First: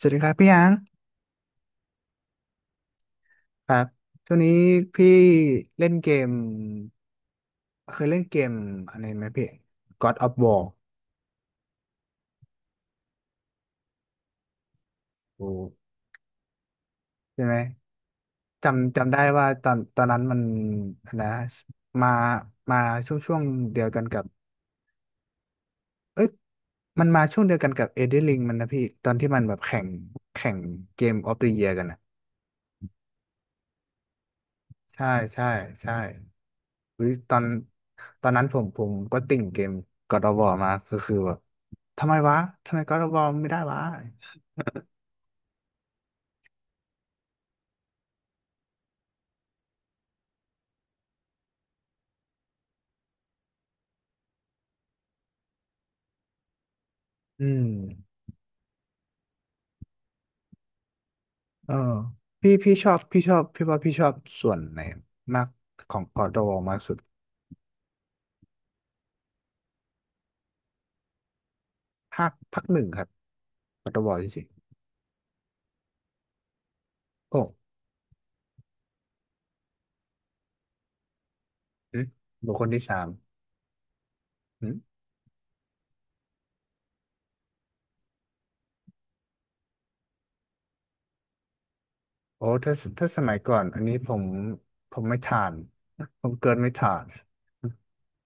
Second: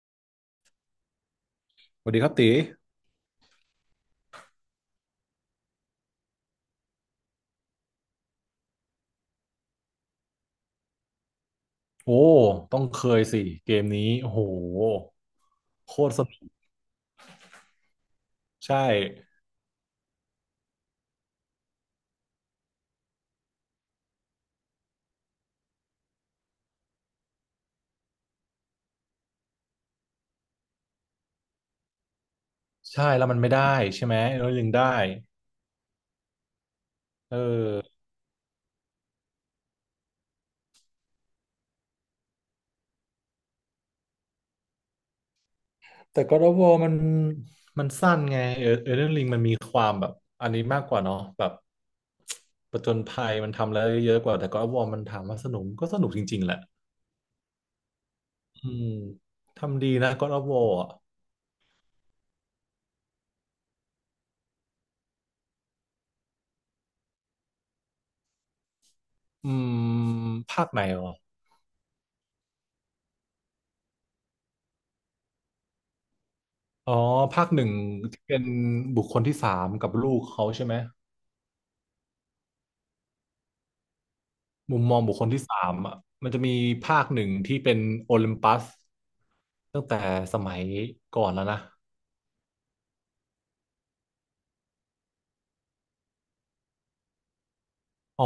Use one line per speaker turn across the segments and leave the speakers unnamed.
สวัสดีครับพี่ยัง
สวัสดีครับตี
ครับช่วงนี้พี่เล่นเกมเคยเล่นเกมอะไรไหมพี่ God of War
โอ้ต้องเคยสิเกมนี้โอ้โห
โอ้
โคตรสนุก
ใช่ไหม
ใช่
จำได้ว่าตอนนั้นมันอันนะมามาช่วงเดียวกันกับเอ้ยมันมาช่วงเดียวกันกับ Elden Ring มันนะพี่ตอนที่มันแบบแข่งเกม of the Year กันนะ
ใช่แล้วมันไม่ได้ใช่ไหมแล้วยังได้
ใช่ใช่ใช่อุ๊ยต
เอ
อน
อ
ตอนนั้นผมก็ติ่งเกม God of War มาก็คือแบบทำไมวะทำไม God of War ไม่ได้วะ
แต่ God of War มันสั้นไงเออ Elden Ring มันมีความแบบอันนี้มากกว่าเนาะแบบประจนภัยมันทำแล้วเยอะกว่าแต่ God of War มันถามว่าสนุกก็สนุกจริงๆแหละ
อืม
อืมทำดีนะ God of War อ่ะ
เออพี่ว่าพี่ชอบส่วนไหนมากของกอดอวมากสุด
อืมภาคไหนอ๋อ
ภาคหนึ่งครับกอดอวจริง
อ๋อ
ๆโอ้
ภาคหนึ่งที่เป็นบุคคลที่สามกับลูกเขาใช่ไหม
อืมบุคคลที่สามอื
มุมม
ม
องบุคคลที่สามอ่ะมันจะมีภาคหนึ่งที่เป็นโอลิมปัสตั้งแต่สมัยก่อนแล้วนะ
โอ้ถ้าถ้าสมัยก่อนอันนี้ผมไม่ทานผมเกินไม่ทาน
อ๋อ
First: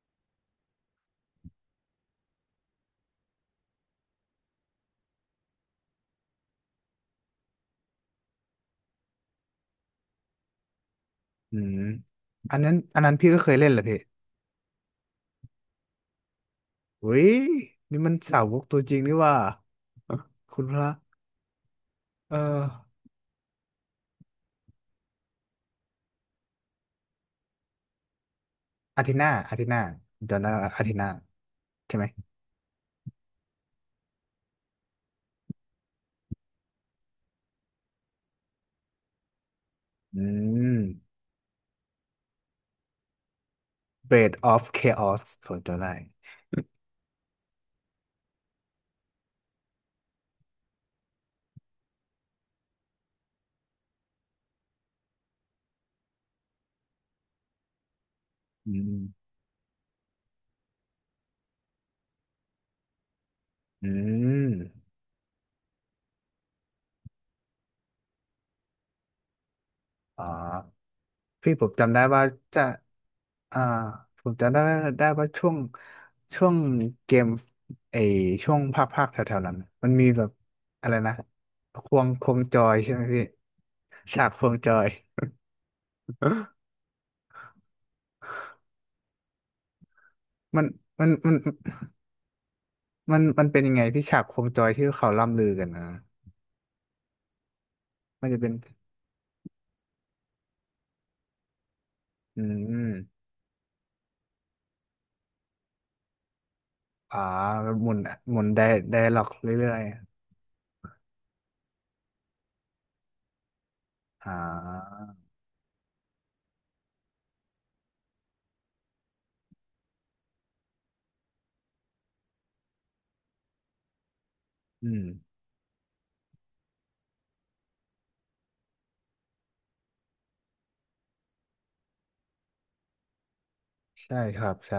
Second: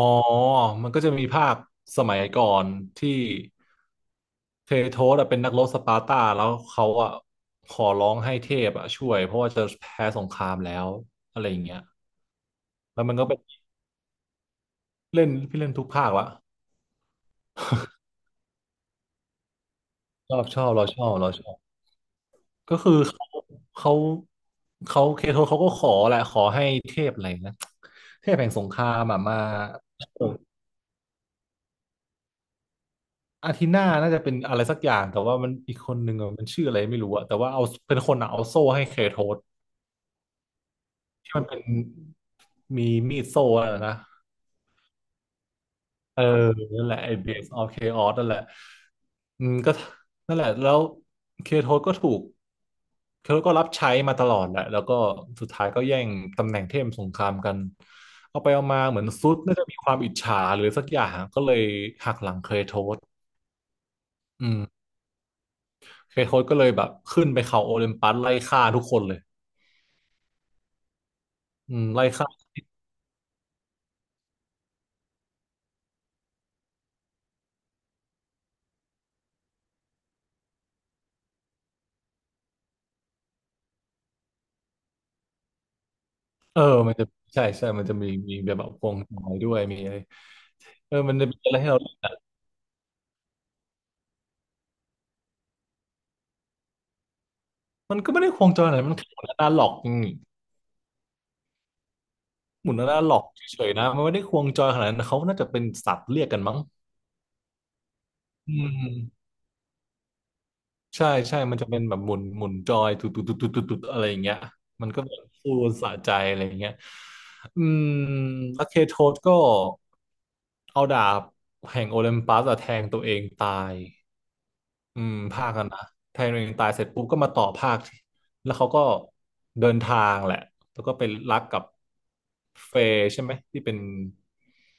มันก็จะมีภาคสมัยก่อนที่เทโทสอะเป็นนักรบสปาร์ตาแล้วเขาอะขอร้องให้เทพอะช่วยเพราะว่าจะแพ้สงครามแล้วอะไรอ
อื
ย่าง
ม
เงี้ย
อันนั้นอั
แล้
น
ว
นั้
มั
น
นก็
พี่
เป็
ก็
น
เคยเล่นแหละพี่
เล่นพี่เล่นทุกภาคละ
เฮ้ยนี่มันสาวกตัวจริงนี่ว่า
ชอบช
คุณ
อบ
พ
เรา
ระ
ชอบเราชอบ
เออ
ก็คือเขาเขาเขาเคโทเขาก็ขอแหละขอให้เทพอะไรนะเทพแห่งสงครา
อา
ม
ทิตย์
อะ
หน้า
มา
อาทิตย์หน้าเดี๋ยวนะอาทิตย์หน้าใช่ไหม
อาทิน่าน่าจะเป็นอะไรสักอย่างแต่ว่ามันอีกคนหนึ่งอะมันชื่ออะไรไม่รู้อะแต่ว่าเอาเป็นคนอะเอาโซ่ให้เคโทส
อืม
ที่มันเป็นมีมีดโซ่อะนะ
b e a d of Chaos ผมจำได้
เออนั่นแหละไอ้ Base of Chaos นั่นแหละอืมก็นั่นแหละ แล้วเคโทสก็ถูกเคโทสก็รับใช้มาตลอดแหละแล้วก็สุดท้ายก็แย่งตำแหน่งเทพสงครามกัน เอาไปเอา
อื
มาเหมือน
ม
ซุดน่าจะมีความอิจฉาหรือสักอย่างก็เลยหักหลังเคโทส
อืม
อืมเคโทสก็เลยแบบขึ้นไปเขาโอลิมปัสไล่ฆ่าทุกคนเลย
อ๋อพี่ผม
อืม
จำได้
ไล่
ว่า
ฆ่า
จะอ่าผมจำได้ได้ว่าช่วงเกมไอช่วงภาคแถวๆนั้น มันมีแบบอะไรนะ ควงจอยใช่ไหมพี่ฉากควงจอย
เออมันจะใช่ใช่มันจะมีแบบแบบควงจอยด้วยมีอะไร
มัน
เออ
มัน
มันจะ
มัน
มีอะไรให้เรา
มันเป็นยังไงพี่ฉากโคมจอยที่เขาล่ำลือกันนะ
มันก็ไม่
มัน
ได้
จะ
คว
เป็
ง
น
จอยอะไรมันคือหน้าหลอกอืม
อื
หมุนน่าหลอ
ม
กเฉยๆนะมันไม่ได้ควงจอยขนาดนั้นเขาน่าจะเป็นสัตว์เรียกกันมั้ง
อ่าหมุนหมุน
อื
ไดล็
ม
อกเรื่อย
ใช่ใช่มันจะเป็นแบบหมุนหมุนจอยตุดตุดตุดตุดตุดตุดอะไรอย่า
ๆ
งเงี้ยมันก็แบบฟูลสะใจอะไรอย่างเงี้ยอืมแล้วเคโทสก็เอาดาบแห่งโอลิมปัสอะแทงตัวเองตาย
อื
อืม
ม
ภาคกันนะแทงตัวเองตายเสร็จปุ๊บก็มาต่อภาคแล้วเขาก็เดินทางแหละแล้วก็ไปรักกับเฟย์ใช่ไหมที่เป็น
ใช่ครับใช่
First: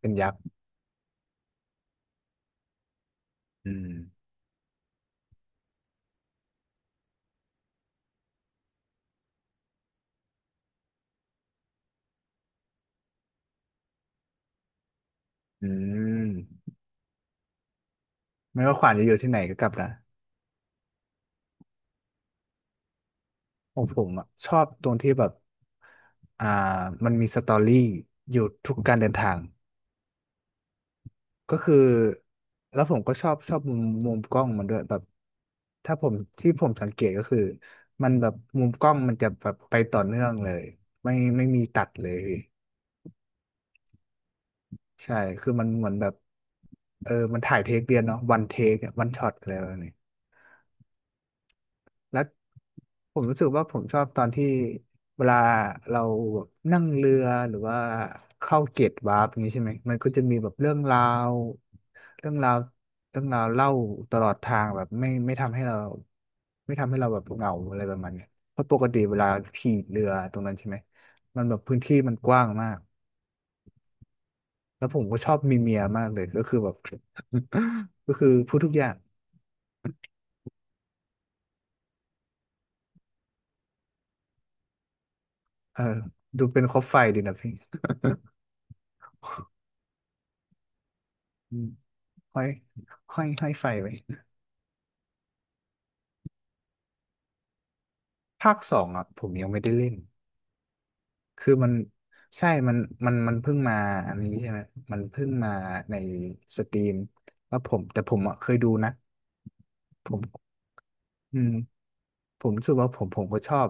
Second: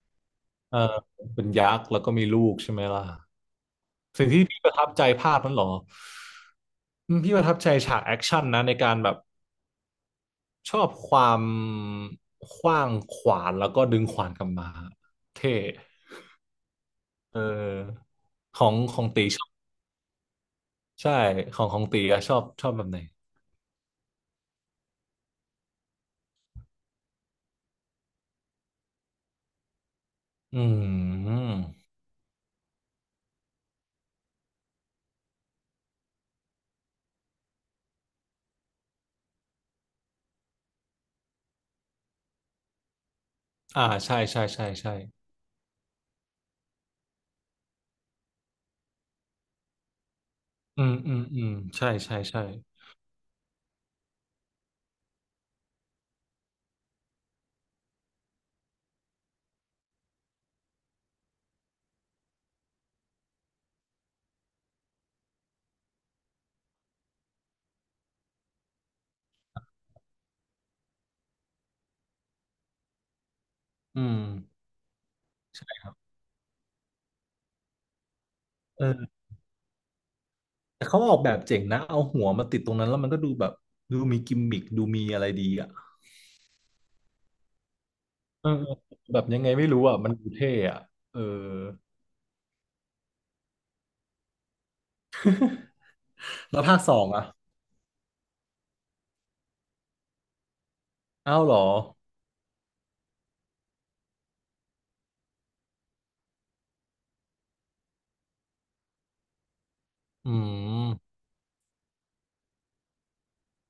เป็นยักษ์
เออเป็นยักษ์แล้วก็มีลูกใช่ไหมล่ะ
อืม
สิ่งที่พี่ประทับใจภาพนั้นเหรออืมพี่ประทับใจฉากแอคชั่นนะในการแบบชอบความขว้างขวานแล้วก็ดึงขวานกลับมาเท่
อืม
เออข
ไม่
อง
ว่าขวาน
ขอ
จะ
ง
อยู่
ตี
ที่ไหน
ชอบ
ก็กลับนะ
ใช่ของของตีอะชอบชอบแบบไหน
ผมอะชอบตรงที่แบบอ่ามันมีสตอรี่อยู่ทุกการเดินทาง
อืม
ก็คือแล้วผมก็ชอบมุมกล้องมันด้วยแบบถ้าผมที่ผมสังเกตก็คือมันแบบมุมกล้องมันจะแบบไปต่อเนื่องเลยไม่มีตัดเลย
อ่าใช่ใช่ใช่ใช่
ใช่คือมันเหมือนแบบเออมันถ่ายเทคเดียวเนาะวันเทควันช็อตอะไรแบบนี้
อืมอืมอืมใช่ใช่
แล้ว
ใช่
ผมรู้สึกว่าผมชอบตอนที่เวลาเรานั่งเรือหรือว่าเข้าเกตวาร์ปอย่างนี้ใช่ไหมมันก็จะมีแบบวเรื่องราวเรื่องราวเล่าตลอดทางแบบไม่ทำให้เราแบบเหงาอะไรประมาณเนี้ยเพราะปกติเวลาขี่เรือตรงนั้นใช่ไหมมันแบบพื้นที่มันกว้างมาก
อืม
แล้วผมก็ชอบมีเมียมากเลยก็คือแบบ ก็คือพูดทุกอ
เอ
ย่าง
อแต่เขาออกแบบเจ๋งนะเอาหัวมาติดตรงนั้นแล้วมันก็ดูแบบดูมีกิมมิคดูมีอะไรดีอ่ะ
เออดูเป็นคบไฟดีนะพี่
เออแบบยังไงไม่รู้อ่ะมันดูเท่อ่ะเออ
อืมห้อยห้อยห้อยไฟไว้
แล้วภาคสองอ่ะ
ภาคสองอ่ะผมยังไม่ได้เล่น
อ้าว
คื
เห
อ
รอ
มันใช่ มันเพิ่งมาอันนี้ใช่ไหมมันเพิ่งมาในสตรีมแล้วผมแต่ผมอ่ะเคยดูนะ ผม
อืม
อืมผมรู้สึกว่าผมก็ชอบ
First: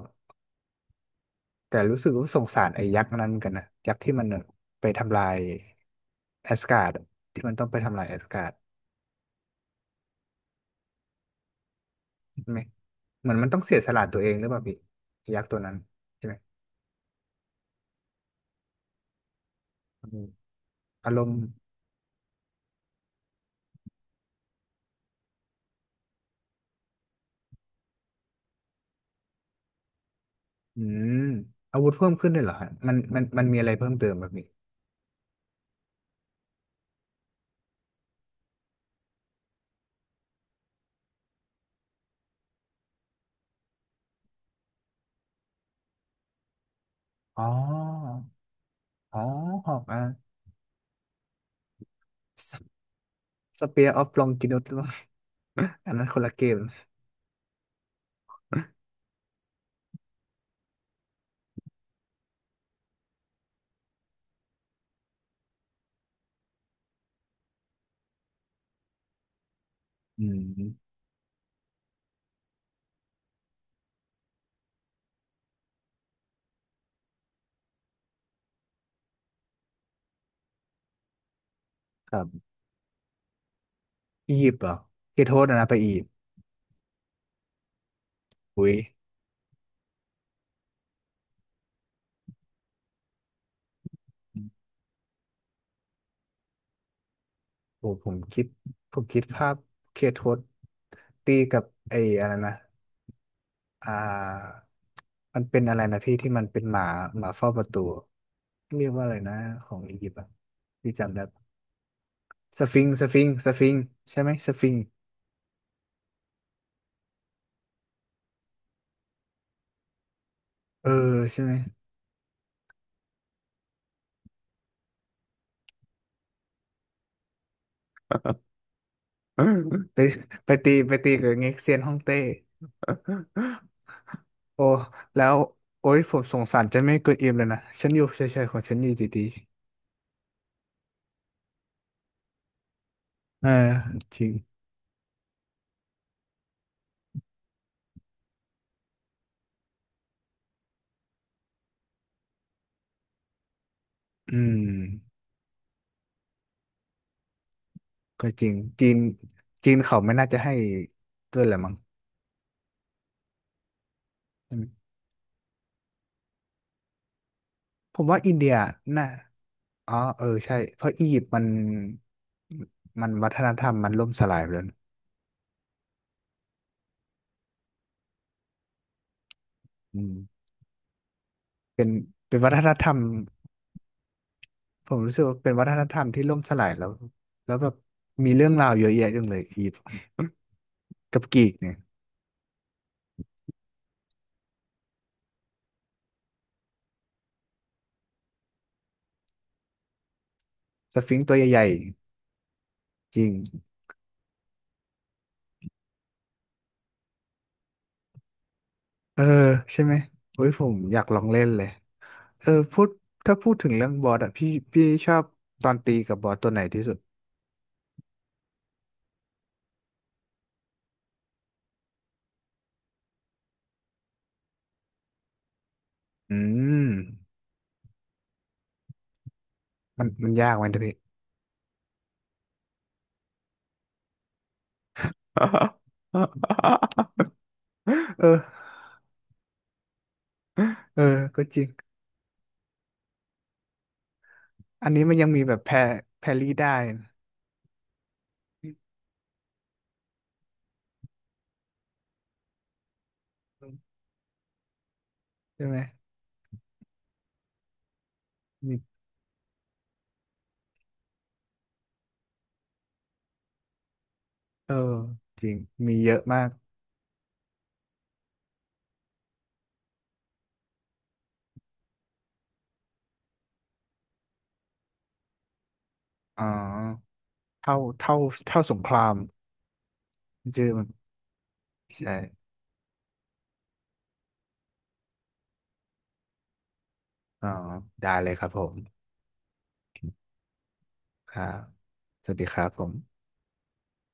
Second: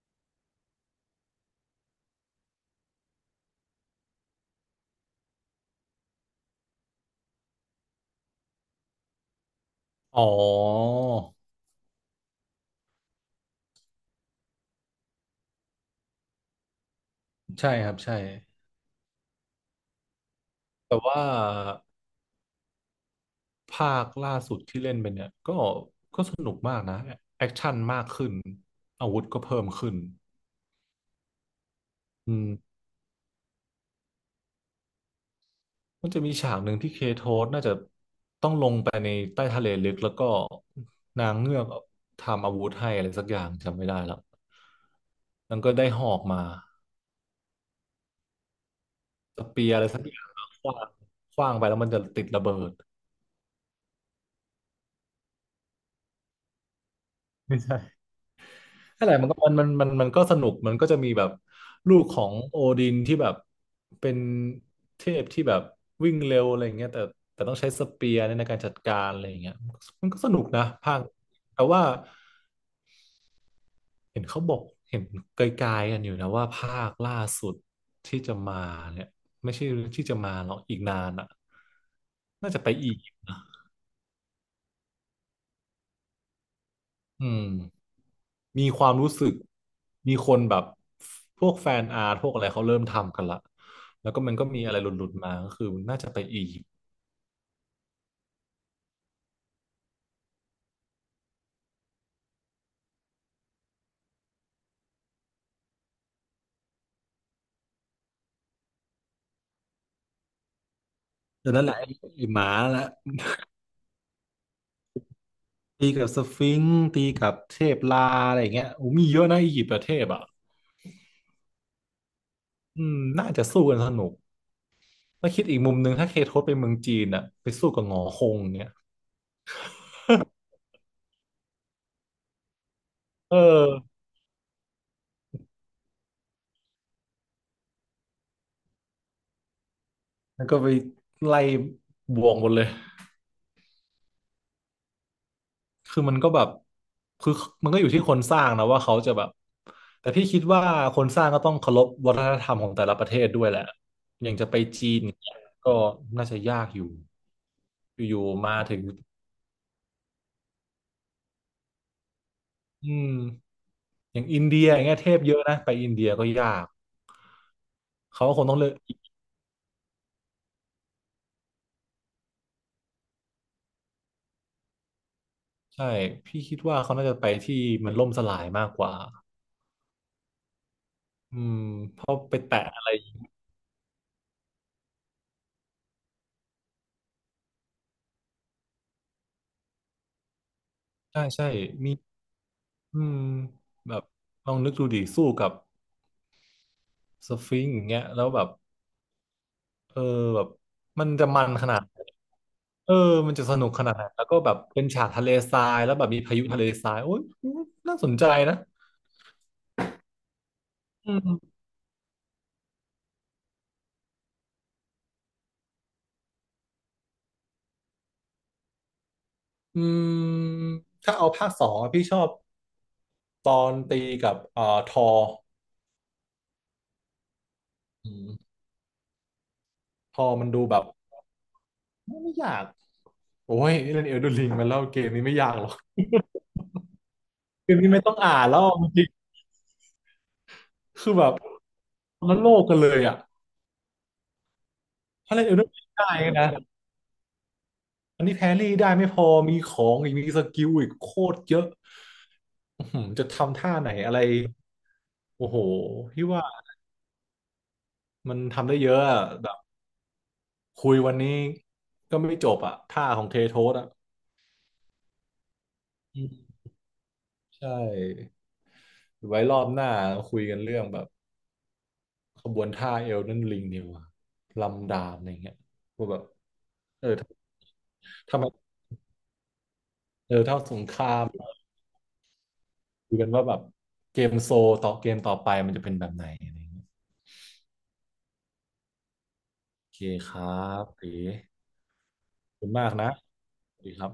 แต่รู้สึกว่าสงสารไอ้ยักษ์นั้นเหมือนกันนะ ยักษ์ที่มันไปทำลายแอสการ์ดที่มันต้องไปทำลายแอสการ์ด
อ๋อ
ใช่ไหม เหมือนมันต้องเสียสละตัวเองหรือเปล่าพี่ยักษ์ตัวนั้นใช่ไหม
ใช่ครับใช่
อืม
แต่
อาร
ว่า
มณ์
ภาคล่าสุดที่เล่นไปเนี่ยก็ก็สนุกมากนะแอคชั่นมากขึ้นอาวุธก็เพิ่มขึ้น
อืมอาวุธเพิ่มขึ้
อื
นด้วยเหรอฮะ
ม
มันมีอะไรเพิ่มเติมแบบนี้
มันจะมีฉากหนึ่งที่เคโทสน่าจะต้องลงไปในใต้ทะเลลึกแล้วก็นางเงือกทำอาวุธให้อะไรสักอย่างจำไม่ได้แล้วมันางก็ได้หอกมา
อ๋ออ๋อ
สเปี
ห
ย
อ
ร์อะ
ก
ไรสักอย่างขว้างขว้างไปแล้วมันจะติดระเบิด
สเปียร์ออฟลองกินอต อันนั้นคนละเกม
ไม่ใช่นั่นแหละมันก็สนุกมันก็จะมีแบบลูกของโอดินที่แบบเป็นเทพที่แบบวิ่งเร็วอะไรอย่างเงี้ยแต่ต้องใช้สเปียร์ในการจัดการอะไรอย่างเงี้ยมันก็
อื
สนุกนะ
ม
ภาคแต่ว่าเห็นเขาบอกเห็นไกลๆกันอยู่นะว่าภาคล่าสุดที่จะมาเนี่ยไม่ใช่ที่จะมาหรอกอีกนานอ่ะ
ครับ
น่าจะไปอีก
อียิปต์เหรอเคโทษนะไปอียิปต์
อืมมี
อุ้ย
ความรู้สึกมีคนแบบพวกแฟนอาร์ตพวกอะไรเขาเริ่มทำกันละแล้วก็มันก็มีอะไรหลุดๆมาก็คือน่าจะไปอียิปต์
โอ้ผมคิดภาพเคโทษตีกับไอ้อะไรนะอ่ามันเป็นอะไรนะพี่ที่มันเป็นหมาหมาเฝ้าประตูเรียกว่าอะไรนะของอียิปต์อ่ะพี่จำได้ปะ
เดี๋ยวนั้นแหละไอ้ไอ้หมา
ส
และ
ฟิงซ์สฟิงซ์สฟิงซ์ใช่ไหมสฟิงซ์
ตีกับสฟิงซ์ตีกับเทพลาอะไรอย่างเงี้ยโอ้มีเยอะนะอียิปต์ประเทศอ่ะ
เออใช่ไหม
อืมน่าจะสู้กันสนุกแล้าคิดอีกมุมหนึ่งถ้าเคทศไปเมืองจีนอ่ะไปสู้กับหงอค
ไ
งเนี่ย
ปไปตีกับเง็กเซียนฮ่องเต้
เออ
โอ้แล้วโอ้ยผมสงสารเจะไม่เกินอิ่มเลยนะฉันอยู่เฉยๆของฉันอยู่ดี
แล้วก็ไปไล่บวกหมดเลย
ๆเออจริง
คือมันก็แบบคือมันก็อยู่ที่คนสร้างนะว่าเขาจะแบบแต่พี่คิดว่าคนสร้างก็ต้องเคารพวัฒนธรรมของแต่ละประเทศด้วยแหละอ
อื
ย่างจะไป
ม
จีนเนี่ยก็น่าจะยากอยู่อ
ก็
ยู่
จ
ๆ
ริง
มาถึง
จีนเขาไม่น่าจะให้ด้วยแหละมั้ง
อืมอย่างอิน
ใช่
เดี
ไหม
ยอย่างเงี้ยเทพเยอะนะไปอินเดียก็ยาก
ผมว่า
เขา
อิ
ก็
น
ค
เดี
ง
ย
ต้องเลือก
น่าอ๋อเออใช่เพราะอียิปต์มันมันวัฒนธรรมมันล่มสลายไปแล้วนะ
ใช่พี่คิดว่าเขาน่าจะไปที่มันล่มสลายมากกว่า
อืม
อืม
เป็น
เพราะไป
เป็นวั
แตะ
ฒน
อะ
ธร
ไร
รม ผมรู้สึกว่าเป็นวัฒนธรรมที่ล่มสลายแล้วแล้วแบบมีเรื่องราวเยอะแยะจังเลยอีฟกั
ใช่
บกรี
ใช่
กเนี่ย
มีอืมแบบลองนึกดูดิสู้กับสฟิงซ์อย่างเงี้ยแล้วแบบ เออแบบ
ส
มัน
ฟิง
จะ
ซ์ตัว
มัน
ใหญ่
ขนาดเออ
ๆจริง
มันจะสนุกขนาดไหนแล้วก็แบบเป็นฉากทะเลทรายแล้วแบบมีพายุทะเลทรายโอ้ยน่าสนใจนะ
เออใช่ไหมโอ้ยผมอยาก
อื
ลองเล่
ม
นเลยเออพูดถ้าพูดถึงเรื่องบอสอะพี่ชอบตอนตีกับบอสตัวไหนที่สุด
อืมถ้าเอาภาคสองอะพี่ชอบตอนตีกับทอ
อืม
อืม
มัน
ทอ
มัน
มัน
ยาก
ดู
ไหม
แบ
นะ
บ
พี่
ไม่ยากโอ้ยนี่เล่นเอลดูลิงมาแล้วเกมนี้ไม่ยากหรอก เกมนี้ไม่ต้อง
เอ
อ่า
อ
นแล้วจริง
เอ
ๆ
อ
คือแบบ
ก็จริง
คนละโลกกันเลยอ่ะ
อันนี้มันยัง
ถ้า
มี
เล่น
แบ
เอล
บ
ดูลิงได้
แพร
นะ
รี่ได้นะ
อันนี้แครี่ได้ไม่พอมีของอีกมีสกิลอีกโคตรเยอะอื้อหือจะทำท่าไหนอะไรโอ้โห
ใช่ไหม
พี่ว่ามันทำ
มี
ได้เยอะอะแบบคุยวันนี้ก็ไม่จบอะท่าของเทโทสอะ
เออจริงมีเย
อื
อะมาก
มใช่ไว้รอบหน้าคุยกันเรื่องแบบขบวนท่าเอลนั่นลิงเดียวาลำดาบอะไรเงี้ยว่าแบบ
อ๋อ
เออ
เท่า
ทำไม
เท่าสงคราม
เออถ้า
ชื่อ
ส
มั
ง
น
คราม
ใช่
คุยกันว่าแบบเกมโซต่อเกมต่อไปมันจะเป็นแบบไหนอะไรเงี้ย
อ๋อได้เลยครับผม
โอเคครับตี
ครับสวัสดี
ขอ
ค
บ
รั
คุ
บ
ณ
ผ
มากนะ
ม
สวัสดีครับ